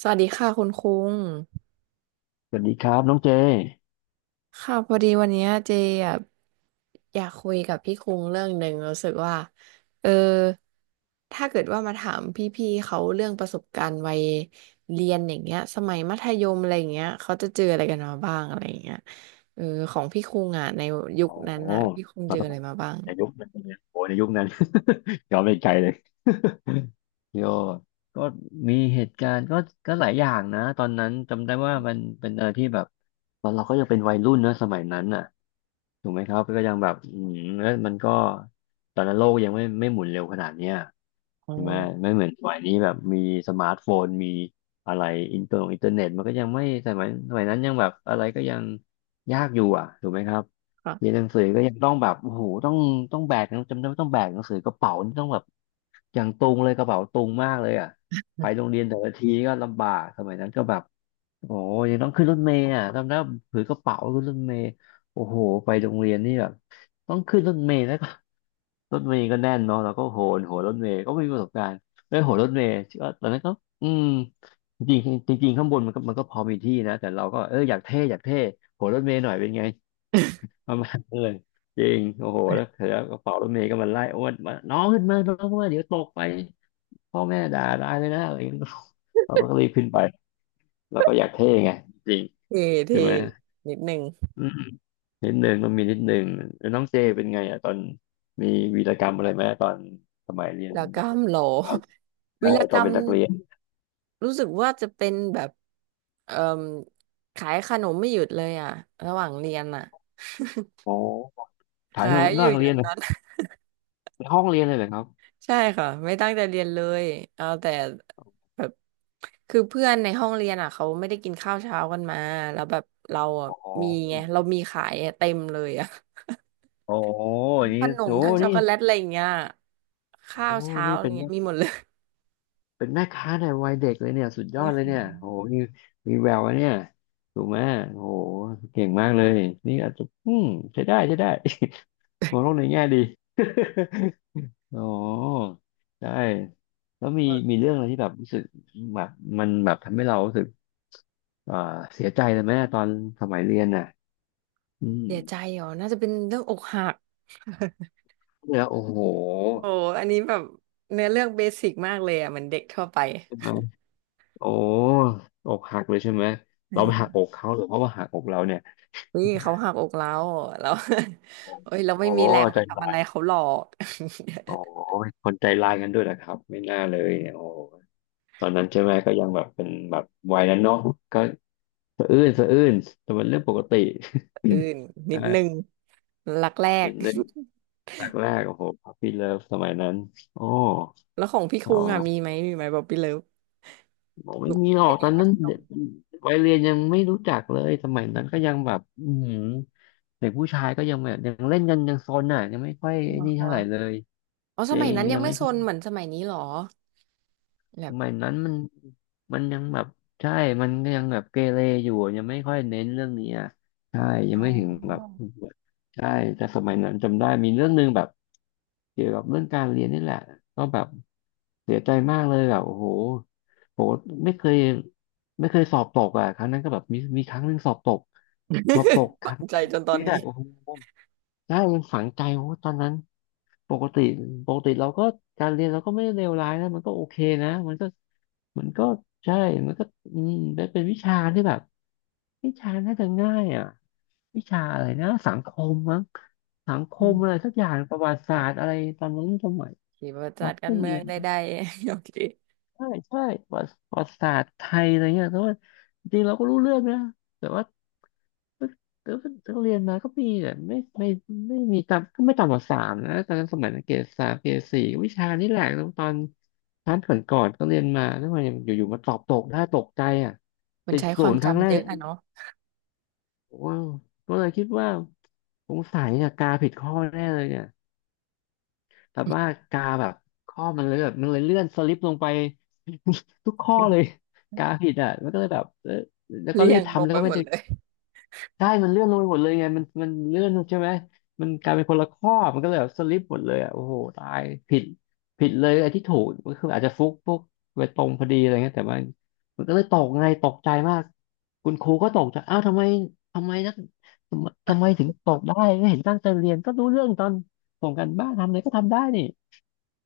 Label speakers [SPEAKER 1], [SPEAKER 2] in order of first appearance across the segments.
[SPEAKER 1] สวัสดีค่ะคุณคุ้ง
[SPEAKER 2] สวัสดีครับน้องเจ
[SPEAKER 1] ค่ะพอดีวันเนี้ยเจอะอยากคุยกับพี่คุ้งเรื่องหนึ่งรู้สึกว่าเออถ้าเกิดว่ามาถามพี่ๆเขาเรื่องประสบการณ์วัยเรียนอย่างเงี้ยสมัยมัธยมอะไรอย่างเงี้ยเขาจะเจออะไรกันมาบ้างอะไรอย่างเงี้ยเออของพี่คุ้งอ่ะในยุค
[SPEAKER 2] โอ้
[SPEAKER 1] นั้นอ่ะพี่คุ้งเจ
[SPEAKER 2] เรา
[SPEAKER 1] ออะไรมาบ้าง
[SPEAKER 2] ในยุคนั้นเนี่ยโอ้ในยุคนั้น ย้อนไปไกลเลย โยก็มีเหตุการณ์ก็หลายอย่างนะตอนนั้นจำได้ว่ามันเป็นอะไรที่แบบตอนเราก็ยังเป็นวัยรุ่นนะสมัยนั้นน่ะถูกไหมครับก็ยังแบบอืมแล้วมันก็ตอนนั้นโลกยังไม่หมุนเร็วขนาดเนี้ย
[SPEAKER 1] อ๋อ
[SPEAKER 2] ใช่ไหมไม่เหมือนสมัยนี้แบบมีสมาร์ทโฟนมีอะไรอินเทอร์เน็ตมันก็ยังไม่สมัยนั้นยังแบบอะไรก็ยังยากอยู่อ่ะถูกไหมครับ
[SPEAKER 1] ค่ะ
[SPEAKER 2] เรียนหนังสือก็ยังต้องแบบโอ้โหต้องแบกหนังจำได้ว่าต้องแบกหนังสือกระเป๋านี่ต้องแบบอย่างตุงเลยกระเป๋าตุงมากเลยอ่ะไปโรงเรียนแต่ละทีก็ลำบากสมัยนั้นก็แบบโอ้โหยังต้องขึ้นรถเมล์อ่ะจำได้ว่าถือกระเป๋าขึ้นรถเมล์โอ้โหไปโรงเรียนนี่แบบต้องขึ้นรถเมล์แล้วก็ รถเมล์ก็แน่นเนาะแล้วก็โหนรถเมล์ก็ไม่มีประสบการณ์ไม่โหนรถเมล์ก็ตอนนั้นก็อืมจริงๆจริงๆข้างบนมันก็พอมีที่นะแต่เราก็เอออยากเท่โหนรถเมล์หน่อยเป็นไง ประมาณนั้นเลยจริงโอ้โหแล้วเสร็จแล้วกระเป๋ารถเมล์ก็มันไล่อ้วนมาน้องขึ้นมาน้องขึ้นมาเดี๋ยวตกไปพ่อแม่ด่าตายเลยนะอะไรอย่างเงี้ยเราก็รีบขึ้นไปแล้วก็อยากเท่ไงจริง
[SPEAKER 1] เท่เท่
[SPEAKER 2] ใช่ไหม
[SPEAKER 1] นิดหนึ่ง
[SPEAKER 2] อืมนิดนึงต้องมีนิดนึงแล้วน้องเจเป็นไงอ่ะตอนมีวีรกรรมอะไรไหมตอนสมัยเรีย
[SPEAKER 1] วี
[SPEAKER 2] น
[SPEAKER 1] รก
[SPEAKER 2] มั
[SPEAKER 1] ร
[SPEAKER 2] ธ
[SPEAKER 1] รม
[SPEAKER 2] ยม
[SPEAKER 1] เหรอ
[SPEAKER 2] ตอน ใช่
[SPEAKER 1] วีร
[SPEAKER 2] ต
[SPEAKER 1] ก
[SPEAKER 2] อ
[SPEAKER 1] ร
[SPEAKER 2] น
[SPEAKER 1] ร
[SPEAKER 2] เป็
[SPEAKER 1] ม
[SPEAKER 2] นนักเรียน
[SPEAKER 1] รู้สึกว่าจะเป็นแบบเอ่มขายขนมไม่หยุดเลยอ่ะระหว่างเรียนอ่ะ
[SPEAKER 2] โอ้ถ่าย
[SPEAKER 1] ขา
[SPEAKER 2] รูป
[SPEAKER 1] ย
[SPEAKER 2] ห
[SPEAKER 1] อ
[SPEAKER 2] น้า
[SPEAKER 1] ยู่
[SPEAKER 2] โรง
[SPEAKER 1] อ
[SPEAKER 2] เรี
[SPEAKER 1] ย่า
[SPEAKER 2] ยน
[SPEAKER 1] ง
[SPEAKER 2] เหรอ
[SPEAKER 1] นั้น
[SPEAKER 2] ในห้องเรียนเลยเหรอครับ
[SPEAKER 1] ใช่ค่ะไม่ตั้งใจเรียนเลยเอาแต่แบบคือเพื่อนในห้องเรียนอ่ะเขาไม่ได้กินข้าวเช้ากันมาแล้วแบบเราอ่ะ
[SPEAKER 2] โอ้โห
[SPEAKER 1] มีไงเรามีขายอะเต็มเลยอ่ะ
[SPEAKER 2] โอ้โห นี่
[SPEAKER 1] ขนม
[SPEAKER 2] โอ้
[SPEAKER 1] ทั้งช็อก
[SPEAKER 2] นี่
[SPEAKER 1] โกแลตอะไรอย่างเงี้ย
[SPEAKER 2] โอ้
[SPEAKER 1] ข้า
[SPEAKER 2] โห
[SPEAKER 1] วเช้า
[SPEAKER 2] นี่
[SPEAKER 1] อะไร
[SPEAKER 2] เป็น
[SPEAKER 1] เงี้ยมีหมดเลย
[SPEAKER 2] เป็นแม่ค้าในวัยเด็กเลยเนี่ยสุด ยอ
[SPEAKER 1] เนี่
[SPEAKER 2] ด
[SPEAKER 1] ย
[SPEAKER 2] เลยเนี่ยโหมีแวววะเนี่ยถูกไหมโหเก่งมากเลยนี่อาจจะอืมใช้ได้ใช้ได้ มองโลกในแง่ดีอ๋อใช่แล้วมีเรื่องอะไรที่แบบรู้สึกแบบมันแบบทำให้เรารู้สึกเอ่อเสียใจเลยไหมตอนสมัยเรียนน่ะอืม
[SPEAKER 1] เสียใจเหรอน่าจะเป็นเรื่องอกหัก
[SPEAKER 2] เนี่ยโอ้โห
[SPEAKER 1] โอ้อันนี้แบบเนื้อเรื่องเบสิกมากเลยอ่ะเหมือนเด็กทั่วไป
[SPEAKER 2] ใช่ไหมโอ้อกหักเลยใช่ไหมเราไปหัก
[SPEAKER 1] เออ
[SPEAKER 2] อกเขาหรือเขาว่าหักอกเราเนี่ย
[SPEAKER 1] เฮ้ยเขาหักอกเราแล้ว เอ้ยเราไม่
[SPEAKER 2] โอ้
[SPEAKER 1] มี
[SPEAKER 2] โห
[SPEAKER 1] แรงไป
[SPEAKER 2] ใจ
[SPEAKER 1] ทำ
[SPEAKER 2] ร้า
[SPEAKER 1] อะไร
[SPEAKER 2] ย
[SPEAKER 1] เขาหรอก
[SPEAKER 2] โอ้ยคนใจร้ายกันด้วยนะครับไม่น่าเลยเนี่ยโอ้ตอนนั้นใช่ไหมก็ยังแบบเป็นแบบวัยนั้นเนาะก็สะอื้นสะอื้นแต่มันเรื่องปกติ
[SPEAKER 1] อื่น นิดนึง
[SPEAKER 2] ใช่
[SPEAKER 1] รักแร
[SPEAKER 2] นิ
[SPEAKER 1] ก
[SPEAKER 2] ดนึง แรกแรกโอ้โหพัฟฟี่เลิฟสมัยนั้นโอ้
[SPEAKER 1] แล้วของพี่คุ
[SPEAKER 2] เอา
[SPEAKER 1] งอ่ะ
[SPEAKER 2] ละ
[SPEAKER 1] มีไหมบอกพี่เลิฟ
[SPEAKER 2] บอกไม่
[SPEAKER 1] ลูก
[SPEAKER 2] มีหร
[SPEAKER 1] ไป
[SPEAKER 2] อกต
[SPEAKER 1] เรี
[SPEAKER 2] อ
[SPEAKER 1] ยน
[SPEAKER 2] น
[SPEAKER 1] มั
[SPEAKER 2] นั้น
[SPEAKER 1] ธย
[SPEAKER 2] เด็
[SPEAKER 1] ม
[SPEAKER 2] กวัยเรียนยังไม่รู้จักเลยสมัยนั้นก็ยังแบบอือหือเด็กผู้ชายก็ยังแบบยังเล่นกันยังซนอ่ะยังไม่ค่อย
[SPEAKER 1] นะ
[SPEAKER 2] นี่เท่าไหร่เล
[SPEAKER 1] คะ
[SPEAKER 2] ย
[SPEAKER 1] อ๋อ
[SPEAKER 2] จ
[SPEAKER 1] ส
[SPEAKER 2] ริ
[SPEAKER 1] มัย
[SPEAKER 2] ง
[SPEAKER 1] นั้นยั
[SPEAKER 2] ยั
[SPEAKER 1] ง
[SPEAKER 2] ง
[SPEAKER 1] ไม่
[SPEAKER 2] ไม่
[SPEAKER 1] ซ
[SPEAKER 2] ค่อ
[SPEAKER 1] นเหมือ
[SPEAKER 2] ย
[SPEAKER 1] นสมัยนี้หรอ
[SPEAKER 2] ส
[SPEAKER 1] แบบ
[SPEAKER 2] มัยนั้นมันยังแบบใช่มันก็ยังแบบเกเรอยู่ยังไม่ค่อยเน้นเรื่องนี้อ่ะใช่ยัง
[SPEAKER 1] อ๋
[SPEAKER 2] ไม่ถึงแบบ
[SPEAKER 1] อ
[SPEAKER 2] ใช่แต่สมัยนั้นจำได้มีเรื่องหนึงแบบเกี่ยวกับเรื่องการเรียนนี่แหละก็แบบเสียใจมากเลยแบบโอ้โหโหไม่เคยสอบตกอ่ะครั้งนั้นก็แบบมีครั้งหนึงสอบตกสอบตก ค
[SPEAKER 1] ฝั
[SPEAKER 2] รั้ง
[SPEAKER 1] ง
[SPEAKER 2] แร
[SPEAKER 1] ใจ
[SPEAKER 2] กใน
[SPEAKER 1] จนตอ
[SPEAKER 2] ชี
[SPEAKER 1] น
[SPEAKER 2] วิต
[SPEAKER 1] นี้
[SPEAKER 2] อะโอ้โห ใช่มันฝังใจโอ้ตอนนั้นปกติเราก็การเรียนเราก็ไม่ได้เลวร้ายนะ มันก็โอเคนะมันก็มันก็ใช่ มันก็อืมได้เป็นวิชาที่แบบวิชาน่าจะง่ายอ่ะวิชาอะไรนะสังคมมั้งสังค
[SPEAKER 1] อื
[SPEAKER 2] ม
[SPEAKER 1] ม
[SPEAKER 2] อะไรสักอย่างประวัติศา
[SPEAKER 1] ค่ะ
[SPEAKER 2] สตร์อะไรตอนนั้นสมัย
[SPEAKER 1] ขี่ประจั
[SPEAKER 2] เรา
[SPEAKER 1] ด
[SPEAKER 2] ก็
[SPEAKER 1] กา
[SPEAKER 2] ไป
[SPEAKER 1] รเมื
[SPEAKER 2] เรี
[SPEAKER 1] อง
[SPEAKER 2] ยน
[SPEAKER 1] ได้ๆ โอเค
[SPEAKER 2] ใช่ใช่ประวัติศาสตร์ไทยอะไรเงี้ยแต่ว่าจริงๆเราก็รู้เรื่องนะแต่ว่าแต่ว่าแต่ว่าเรียนมาก็มีแต่ไม่ไม่มีต่ำก็ไม่ต่ำกว่าสามนะตอนนั้นสมัยเกรดสามเกรดสี่วิชานี่แหละแล้วตอนชั้นก่อนก็เรียนมาแล้วมันอยู่ๆมาสอบตกได้ตกใจอ่ะ
[SPEAKER 1] มัน
[SPEAKER 2] ติด
[SPEAKER 1] ใช้ค
[SPEAKER 2] ศู
[SPEAKER 1] วาม
[SPEAKER 2] นย์ครั้งแร
[SPEAKER 1] จำ
[SPEAKER 2] ก
[SPEAKER 1] เย
[SPEAKER 2] ใน
[SPEAKER 1] อะ
[SPEAKER 2] ชี
[SPEAKER 1] อะ
[SPEAKER 2] วิต
[SPEAKER 1] เนาะ
[SPEAKER 2] โอ้โหก็เลยคิดว่าสงสัยเนี่ยกาผิดข้อแน่เลยเนี่ย แบบว่ากาแบบข้อมันเลยแบบมันเลยเลื่อนสลิปลงไป ทุกข้อเลยกาผิ ดอ่ะมันก็เลยแบบเออแล้วก็
[SPEAKER 1] เลี่
[SPEAKER 2] รี
[SPEAKER 1] ย
[SPEAKER 2] บ
[SPEAKER 1] งล
[SPEAKER 2] ทำ
[SPEAKER 1] ง
[SPEAKER 2] แล้ว
[SPEAKER 1] ไป
[SPEAKER 2] ก็
[SPEAKER 1] ห
[SPEAKER 2] ไม่
[SPEAKER 1] มด
[SPEAKER 2] ได้
[SPEAKER 1] เลย
[SPEAKER 2] ใช่มันเลื่อนลงไปหมดเลยไงมันเลื่อนใช่ไหมมันกลายเป็นคนละข้อมันก็เลยแบบสลิปหมดเลยอ่ะโอ้โหตายผิดเลยไอ้ที่ถูกก็คืออาจจะฟุกไปตรงพอดีอะไรเงี้ยแต่ว่ามันก็เลยตกไงตกใจมากคุณครูก็ตกใจอ้าวทำไมทำไมนักทำไมถึงตกได้ไม่เห็นตั้งใจเรียนก็รู้เรื่องตอนส่งกันบ้านทำอะไรก็ทำได้นี่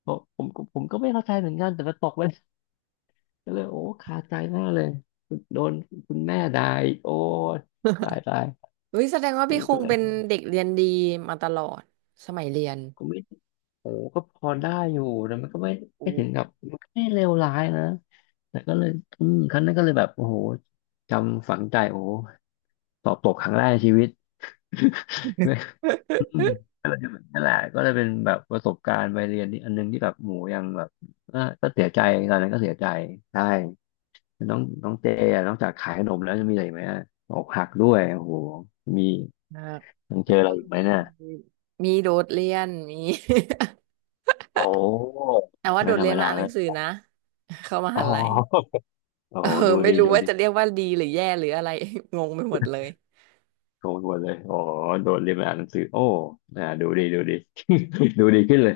[SPEAKER 2] บอกผมก็ไม่เข้าใจเหมือนกันแต่มันตกไป ก็เลยโอ้คาใจมากเลยโดนคุณแม่ด่าอีกโอ้ยตายตาย
[SPEAKER 1] เฮ้ยแสดงว่า
[SPEAKER 2] มั
[SPEAKER 1] พี่
[SPEAKER 2] น
[SPEAKER 1] ค
[SPEAKER 2] ก็
[SPEAKER 1] ง
[SPEAKER 2] เลย
[SPEAKER 1] เป็นเด็กเรียนดีมาตลอดสมัยเรียน
[SPEAKER 2] ก็ไม่โอ้ก็พอได้อยู่แต่มันก็
[SPEAKER 1] โอ้
[SPEAKER 2] ไม่ถึงกับมันก็ไม่เลวร้ายนะแต่ก็เลยอืมครั้งนั้นก็เลยแบบโอ้โหจำฝังใจโอ้โหสอบตกครั้งแรกในชีวิต อืม นั่นแหละก็เลยเป็นแบบประสบการณ์ไปเรียนนี่อันนึงที่แบบหมูยังแบบอ่ะก็เสียใจตอนนั้นก็เสียใจใช่ น้องน้องเจอ่ะนอกจากขายขนมแล้วจะมีอะไรอีกไหมอะอกหักด้วยโอ้โหมี
[SPEAKER 1] มาก
[SPEAKER 2] ยัง
[SPEAKER 1] แล้
[SPEAKER 2] เจ
[SPEAKER 1] ว
[SPEAKER 2] ออะ
[SPEAKER 1] ก็
[SPEAKER 2] ไรอีกไหม
[SPEAKER 1] มี
[SPEAKER 2] เนี่ย
[SPEAKER 1] มีโดดเรียน มี
[SPEAKER 2] โอ้
[SPEAKER 1] แต่ว่าโด
[SPEAKER 2] ไม่
[SPEAKER 1] ด
[SPEAKER 2] ธร
[SPEAKER 1] เรี
[SPEAKER 2] ร
[SPEAKER 1] ย
[SPEAKER 2] ม
[SPEAKER 1] นมา
[SPEAKER 2] ดา
[SPEAKER 1] อ่านห
[SPEAKER 2] แล้
[SPEAKER 1] นั
[SPEAKER 2] ว
[SPEAKER 1] งสือนะ เข้าม
[SPEAKER 2] อ๋อ
[SPEAKER 1] หาลัย
[SPEAKER 2] โอ้
[SPEAKER 1] เออ
[SPEAKER 2] โหดู
[SPEAKER 1] ไม่
[SPEAKER 2] ดี
[SPEAKER 1] รู้
[SPEAKER 2] ดู
[SPEAKER 1] ว่า
[SPEAKER 2] ดี
[SPEAKER 1] จะเรียกว่าดีหรือแย่หรืออะไร งงไปหมดเลย
[SPEAKER 2] โชวหมดเลย โอ้โหโดนเรียนมาอ่านหนังสือโอ้ดูดี ดูดีขึ้นเลย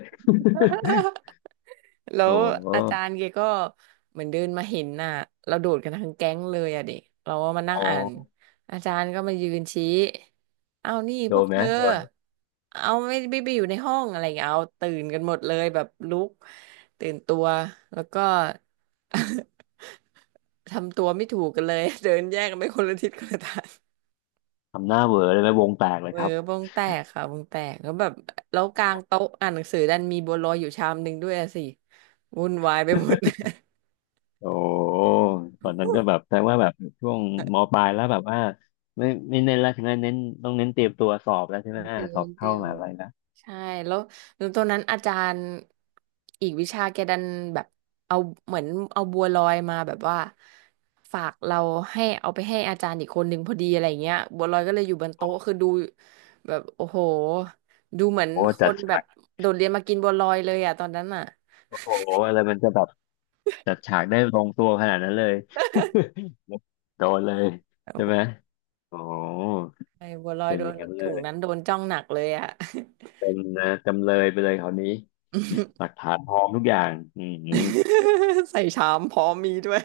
[SPEAKER 1] แล้
[SPEAKER 2] โอ้
[SPEAKER 1] ว
[SPEAKER 2] โห
[SPEAKER 1] อาจารย์แกก็เหมือนเดินมาเห็นน่ะเราโดดกันทั้งแก๊งเลยอะเด็กเราก็มานั่
[SPEAKER 2] อ๋
[SPEAKER 1] ง
[SPEAKER 2] อ
[SPEAKER 1] อ่านอาจารย์ก็มายืนชี้เอานี่
[SPEAKER 2] โด
[SPEAKER 1] พวก
[SPEAKER 2] นไห
[SPEAKER 1] เธ
[SPEAKER 2] ม
[SPEAKER 1] อ
[SPEAKER 2] โดน
[SPEAKER 1] เอาไม่ไปอยู่ในห้องอะไรอย่างเงี้ยเอาตื่นกันหมดเลยแบบลุกตื่นตัวแล้วก็ ทำตัวไม่ถูกกันเลย เดินแยกกันไปคนละทิศคนละทาง
[SPEAKER 2] ทำหน้าเหวอเลยไหมวงแตกเล
[SPEAKER 1] เอ
[SPEAKER 2] ย
[SPEAKER 1] อ
[SPEAKER 2] ครับ
[SPEAKER 1] วงแตกค่ะวงแตกแล้วแบบแล้วกลางโต๊ะอ่านหนังสือดันมีบัวลอยอยู่ชามหนึ่งด้วยอะสิวุ่นวายไปหมด
[SPEAKER 2] โอ้ตอนนั้นก็แบบแปลว่าแบบช่วงมปลายแล้วแบบว่าไม่ไม่เน้นแล้วถึงนั้นเน้นต้องเน้นเตรียมตัวสอบแล้วใช่ไหม
[SPEAKER 1] เดีย
[SPEAKER 2] ส
[SPEAKER 1] ว
[SPEAKER 2] อบ
[SPEAKER 1] เดี
[SPEAKER 2] เข้า
[SPEAKER 1] ย
[SPEAKER 2] ม
[SPEAKER 1] ว
[SPEAKER 2] หาอะไรนะ
[SPEAKER 1] ใช่แล้วแล้วตอนนั้นอาจารย์อีกวิชาแกดันแบบเอาเหมือนเอาบัวลอยมาแบบว่าฝากเราให้เอาไปให้อาจารย์อีกคนหนึ่งพอดีอะไรเงี้ยบัวลอยก็เลยอยู่บนโต๊ะคือดูแบบโอ้โหดูเหมือน
[SPEAKER 2] โอ้
[SPEAKER 1] ค
[SPEAKER 2] จัด
[SPEAKER 1] นแบ
[SPEAKER 2] ฉา
[SPEAKER 1] บ
[SPEAKER 2] ก
[SPEAKER 1] โดดเรียนมากินบัวลอยเลยอ่ะตอนนั้นอ่ะ
[SPEAKER 2] โอ้โหอะไรมันจะแบบจัดฉากได้ลงตัวขนาดนั้นเลย โดนเลยใช่ไหม
[SPEAKER 1] โอ้
[SPEAKER 2] โอ้
[SPEAKER 1] ใช่บัวลอย
[SPEAKER 2] เป็น
[SPEAKER 1] โด
[SPEAKER 2] อย่า
[SPEAKER 1] น
[SPEAKER 2] งนั้นเล
[SPEAKER 1] ถุง
[SPEAKER 2] ย
[SPEAKER 1] นั้นโดนจ้องหนักเลยอ่ะ
[SPEAKER 2] เป็นนะจำเลยไปเลยคราวนี้หลักฐานพร้อมทุกอย่างอืม
[SPEAKER 1] ใส่ชามพร้อมมีด้วย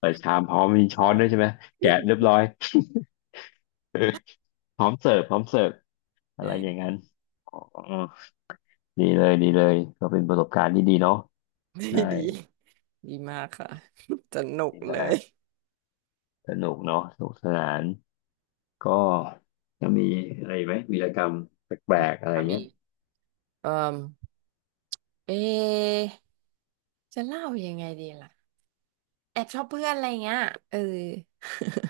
[SPEAKER 2] ใส่ชามพร้อมมี ช้
[SPEAKER 1] ช้
[SPEAKER 2] อ
[SPEAKER 1] อ
[SPEAKER 2] นด้
[SPEAKER 1] น
[SPEAKER 2] วยใช่ไหมแกะเรียบร้อย พร้อมเสิร์ฟอะ
[SPEAKER 1] ใช
[SPEAKER 2] ไรอย่าง
[SPEAKER 1] ่
[SPEAKER 2] นั้นอ๋อ ดีเลยก็เป็นประสบการณ์ที่ดีเนาะ
[SPEAKER 1] ไม่
[SPEAKER 2] ใช่
[SPEAKER 1] ดี ดีมากค่ะ สนุก
[SPEAKER 2] ดี
[SPEAKER 1] เล
[SPEAKER 2] มา
[SPEAKER 1] ย
[SPEAKER 2] กสนุกเนาะสนุกสนานก็ยังมีอะไรอีกไหมวีรกรรมแปลกๆอะไร
[SPEAKER 1] ค่ะ
[SPEAKER 2] เงี้
[SPEAKER 1] มี
[SPEAKER 2] ย
[SPEAKER 1] เอ่อเอะจะเล่ายังไงดีล่ะแอบชอบเพื่อนอะไรเงี้ยเออ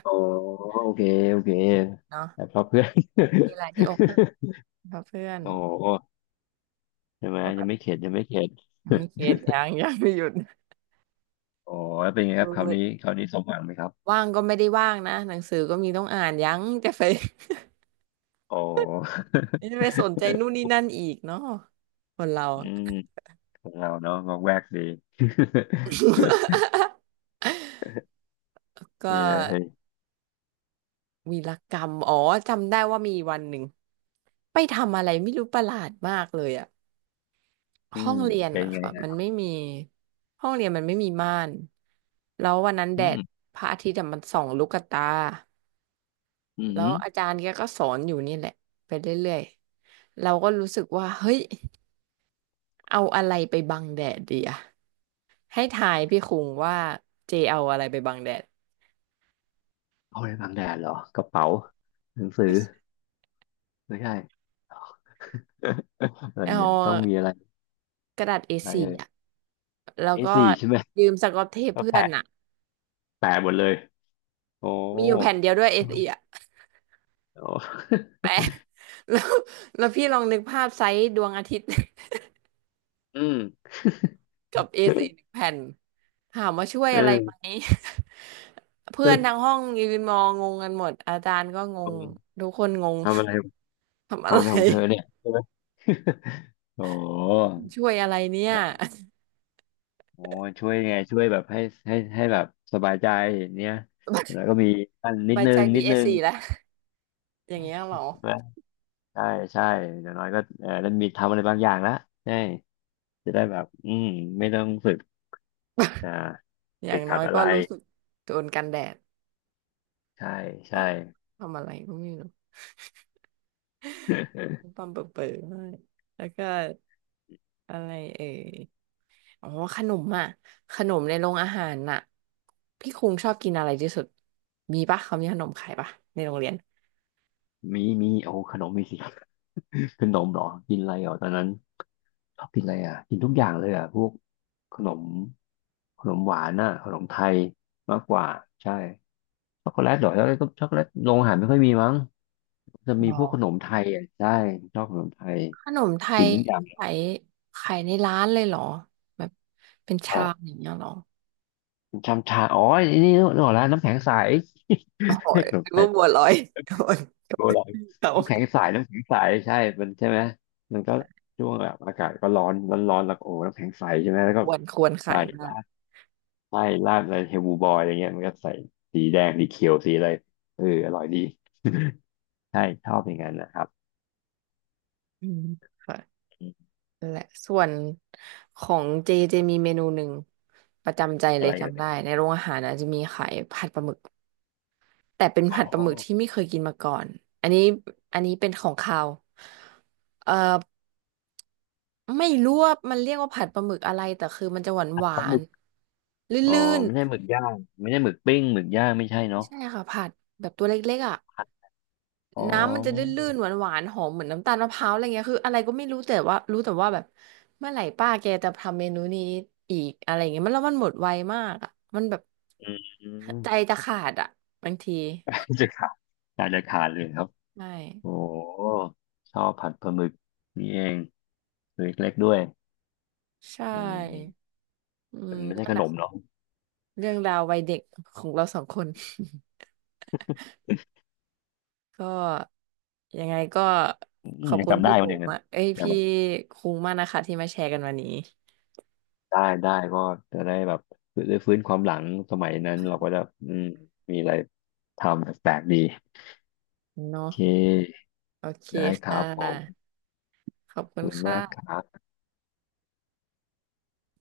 [SPEAKER 2] อ๋อโอเคโอเคแต่
[SPEAKER 1] เนาะ
[SPEAKER 2] เพราะเพื่อน
[SPEAKER 1] มีอะไรที่อกหัก เพราะเพื่อน
[SPEAKER 2] โอ้โหใช่ไหม
[SPEAKER 1] แล้วแบ
[SPEAKER 2] ยัง
[SPEAKER 1] บ
[SPEAKER 2] ไม่เข็ดยังไม่เข็ด
[SPEAKER 1] ยังไม่เค สยังไม่หยุด
[SPEAKER 2] อ๋อแล้วเป็นไงค
[SPEAKER 1] คื
[SPEAKER 2] รับคราวนี้
[SPEAKER 1] อ
[SPEAKER 2] คราวนี้สมหวังไหมครับ
[SPEAKER 1] ว่างก็ไม่ได้ว่างนะหนังสือก็มีต้องอ่านยังจะไป
[SPEAKER 2] อ๋อ
[SPEAKER 1] จะไปสนใจนู่นนี่นั่นอีกเนาะคนเรา
[SPEAKER 2] อืมของเราเนาะงอกแวกดี
[SPEAKER 1] ก็
[SPEAKER 2] ดีเลย
[SPEAKER 1] วีรกรรมอ๋อจำได้ว่ามีวันหนึ่งไปทำอะไรไม่รู้ประหลาดมากเลยอะ
[SPEAKER 2] อื
[SPEAKER 1] ห้อ
[SPEAKER 2] ม
[SPEAKER 1] งเรียน
[SPEAKER 2] เป็น
[SPEAKER 1] อะ
[SPEAKER 2] ไง
[SPEAKER 1] ค่ะมัน
[SPEAKER 2] ฮะ
[SPEAKER 1] ไม่มีห้องเรียนมันไม่มีม่านแล้ววันนั้นแด
[SPEAKER 2] อื
[SPEAKER 1] ด
[SPEAKER 2] ม
[SPEAKER 1] พระอาทิตย์อะมันส่องลูกตา
[SPEAKER 2] อื
[SPEAKER 1] แล้วอา
[SPEAKER 2] ม
[SPEAKER 1] จารย์แกก็สอนอยู่นี่แหละไปเรื่อยๆเราก็รู้สึกว่าเฮ้ยเอาอะไรไปบังแดดดีอะให้ทายพี่คุงว่าเจเอาอะไรไปบังแดด
[SPEAKER 2] เอาไว้บังแดดเหรอกระเป๋าหนังสือไม่ใช่ อะไร
[SPEAKER 1] เอ
[SPEAKER 2] เนี่ยต้องมี
[SPEAKER 1] า
[SPEAKER 2] อะไร
[SPEAKER 1] กระดาษเอ
[SPEAKER 2] อะไร
[SPEAKER 1] สี่
[SPEAKER 2] เอ่ย
[SPEAKER 1] อะแล้ว
[SPEAKER 2] เอ
[SPEAKER 1] ก็
[SPEAKER 2] สี่ใช่ไหม
[SPEAKER 1] ยืมสก๊อตเทป
[SPEAKER 2] ก็
[SPEAKER 1] เพื่อ
[SPEAKER 2] แปะ
[SPEAKER 1] นอะ
[SPEAKER 2] แปะหมดเลยโอ้
[SPEAKER 1] มีอยู่แผ่นเดียวด้วยเอ
[SPEAKER 2] ใช่ไหม
[SPEAKER 1] สี่อะ
[SPEAKER 2] โอ้
[SPEAKER 1] แปะ แล้วแล้วพี่ลองนึกภาพไซส์ดวงอาทิตย์
[SPEAKER 2] อืม
[SPEAKER 1] กับ a ีหนึ่งแผ่นถามว่าช่วย
[SPEAKER 2] เอ
[SPEAKER 1] อะไรไหม
[SPEAKER 2] อ
[SPEAKER 1] เพื่อนทั้งห้องยืนมองงงกันหมดอาจารย์ก็งง ทุกคนงง
[SPEAKER 2] ทำอะไร
[SPEAKER 1] ทำอะ
[SPEAKER 2] ทำ
[SPEAKER 1] ไร
[SPEAKER 2] อะไรของเธอเนี่ยใช่ไหม โอ้
[SPEAKER 1] ช่วยอะไรเนี่ย
[SPEAKER 2] โอ้ช่วยไงช่วยแบบให้ให้แบบสบายใจเนี่ยแล้ว ก็มีอันนิ
[SPEAKER 1] ใบ
[SPEAKER 2] ดนึ
[SPEAKER 1] ใจ
[SPEAKER 2] ง
[SPEAKER 1] ดี
[SPEAKER 2] นิด
[SPEAKER 1] เอ
[SPEAKER 2] นึ
[SPEAKER 1] ส
[SPEAKER 2] ง
[SPEAKER 1] ซี่แล้ว อย่างเงี้ย
[SPEAKER 2] ใ
[SPEAKER 1] เหรอ
[SPEAKER 2] ช่ไหม ใช่ใช่อย่างน้อยก็เออได้มีทำอะไรบางอย่างละใช่จะได้แบบอืมไม่ต้องฝึกอ่า
[SPEAKER 1] อย่า
[SPEAKER 2] ติ
[SPEAKER 1] ง
[SPEAKER 2] ด
[SPEAKER 1] น้
[SPEAKER 2] ขั
[SPEAKER 1] อ
[SPEAKER 2] ด
[SPEAKER 1] ย
[SPEAKER 2] อะ
[SPEAKER 1] ก็
[SPEAKER 2] ไร
[SPEAKER 1] รู้สึกโดนกันแดด
[SPEAKER 2] ใช่ ใช่
[SPEAKER 1] มากทำอะไรก็ไม่รู้ ปั่มเปิดมากแล้วก็อะไรเอ่ยอ๋อขนมอ่ะขนมในโรงอาหารน่ะพี่คุงชอบกินอะไรที่สุดมีปะเขามีขนมขายปะในโรงเรียน
[SPEAKER 2] มีโอ้ขนมมีสิ ขนมเหรอกินอะไรเหรอตอนนั้นชอบกินอะไรอ่ะกินทุกอย่างเลยอ่ะพวกขนมหวานอ่ะขนมไทยมากกว่าใช่ช็อกโกแลตเหรอช็อกโกแลตก็ช็อกโกแลตโรงอาหารไม่ค่อยมีมั้งจะ
[SPEAKER 1] ห
[SPEAKER 2] มี
[SPEAKER 1] รอ
[SPEAKER 2] พวกขนมไทยอ่ะใช่ชอบขนมไทย
[SPEAKER 1] ขนมไท
[SPEAKER 2] กิ
[SPEAKER 1] ย
[SPEAKER 2] นทุกอย่าง
[SPEAKER 1] ขายขายในร้านเลยเหรอแบบเป็นชามอย่างเงี้ยเหรอ
[SPEAKER 2] ชามชาอ๋อไอ้นี่นึกออกแล้วน้ำแข็งใส
[SPEAKER 1] โอ้
[SPEAKER 2] เรีย
[SPEAKER 1] ย
[SPEAKER 2] กขน
[SPEAKER 1] ห
[SPEAKER 2] ม
[SPEAKER 1] รือ
[SPEAKER 2] ไท
[SPEAKER 1] ว่า
[SPEAKER 2] ย
[SPEAKER 1] บัวลอยโดนโด
[SPEAKER 2] โบ
[SPEAKER 1] น
[SPEAKER 2] ราณ
[SPEAKER 1] เขา
[SPEAKER 2] น้ำแข็งใสใช่มันใช่ไหมมันก็ช่วงแบบอากาศก็ร้อนแล้วก็โอ้น้ำแข็งใสใช่ไหมแล้ว
[SPEAKER 1] ค
[SPEAKER 2] ก็
[SPEAKER 1] วรควรขา
[SPEAKER 2] ใส่
[SPEAKER 1] ยมา
[SPEAKER 2] รา
[SPEAKER 1] ก
[SPEAKER 2] ดใส่ราดอะไรเฮลบูบอยอะไรเงี้ยมันก็ใส่สีแดงสีเขียวสีอะไรเอออร่อยดี ใช่ชอบอย่างนั้นนะครับ
[SPEAKER 1] อืมค่ะ
[SPEAKER 2] อม
[SPEAKER 1] นั่นแหละส่วนของเจเจมีเมนูหนึ่งประจำใจเล
[SPEAKER 2] อะ
[SPEAKER 1] ย
[SPEAKER 2] ไร
[SPEAKER 1] จำ
[SPEAKER 2] อะ่
[SPEAKER 1] ได้
[SPEAKER 2] ร
[SPEAKER 1] ในโรงอาหารนะจะมีขายผัดปลาหมึกแต่เป็น
[SPEAKER 2] อ๋อ
[SPEAKER 1] ผัดปลาหมึกที่ไม่เคยกินมาก่อนอันนี้อันนี้เป็นของคาวเอ่อไม่รู้ว่ามันเรียกว่าผัดปลาหมึกอะไรแต่คือมันจะหวาน
[SPEAKER 2] ผั
[SPEAKER 1] ห
[SPEAKER 2] ด
[SPEAKER 1] วา
[SPEAKER 2] ปลาห
[SPEAKER 1] น
[SPEAKER 2] มึก
[SPEAKER 1] ล
[SPEAKER 2] อ๋อ
[SPEAKER 1] ื่น
[SPEAKER 2] ไม่
[SPEAKER 1] ๆ
[SPEAKER 2] ใช่หมึกย่าง ไม่ใช่หมึกปิ้งหมึกย่างไม่ใช่เนาะ
[SPEAKER 1] ใช่ค่ะผัดแบบตัวเล็กๆอ่ะ
[SPEAKER 2] ผัดอ๋อ
[SPEAKER 1] น้ำมันจะลื่นๆหวานๆหอมเหมือนน้ำตาลมะพร้าวอะไรเงี้ยคืออะไรก็ไม่รู้แต่ว่ารู้แต่ว่าแบบเมื่อไหร่ป้าแกจะทำเมนูนี้อีกอะไรเงี้ยมันแล้วมันหมดไวมากอ่ะมันแบบ
[SPEAKER 2] อืม
[SPEAKER 1] ใจจะขาดอ่ะบางที
[SPEAKER 2] จะขาดน่าจะขาดเลยครับ
[SPEAKER 1] ใช่
[SPEAKER 2] โอ้ชอบผัดปลาหมึกนี่เองตัวเล็กๆด้วย
[SPEAKER 1] ใช
[SPEAKER 2] อื
[SPEAKER 1] ่
[SPEAKER 2] ม
[SPEAKER 1] อื
[SPEAKER 2] แต่
[SPEAKER 1] ม
[SPEAKER 2] มันไม่ใช่
[SPEAKER 1] นั่น
[SPEAKER 2] ข
[SPEAKER 1] แหละ
[SPEAKER 2] นมเนาะ
[SPEAKER 1] ค่ะเรื่องราววัยเด็กของเราสองคน ก็ยังไงก็
[SPEAKER 2] อื
[SPEAKER 1] ข
[SPEAKER 2] ม
[SPEAKER 1] อบ
[SPEAKER 2] ยัง
[SPEAKER 1] คุณ
[SPEAKER 2] จำได้
[SPEAKER 1] พี่โบ
[SPEAKER 2] วันอย่างนั้น
[SPEAKER 1] มากเอ้ย
[SPEAKER 2] จำ
[SPEAKER 1] พี่
[SPEAKER 2] แบบ
[SPEAKER 1] คุ้งมากนะคะที่มาแชร์กันวันนี้
[SPEAKER 2] ได้ก็จะได้แบบได้ฟื้นความหลังสมัยนั้นเราก็จะอืมมีอะไรทำแปลกๆดีโอ
[SPEAKER 1] เนาะ
[SPEAKER 2] เค
[SPEAKER 1] โอเค
[SPEAKER 2] ได้ค
[SPEAKER 1] ค่
[SPEAKER 2] รับผม
[SPEAKER 1] ะ ขอ
[SPEAKER 2] ข
[SPEAKER 1] บ
[SPEAKER 2] อบ
[SPEAKER 1] คุณ
[SPEAKER 2] คุณมากค
[SPEAKER 1] ค่ะ
[SPEAKER 2] รับ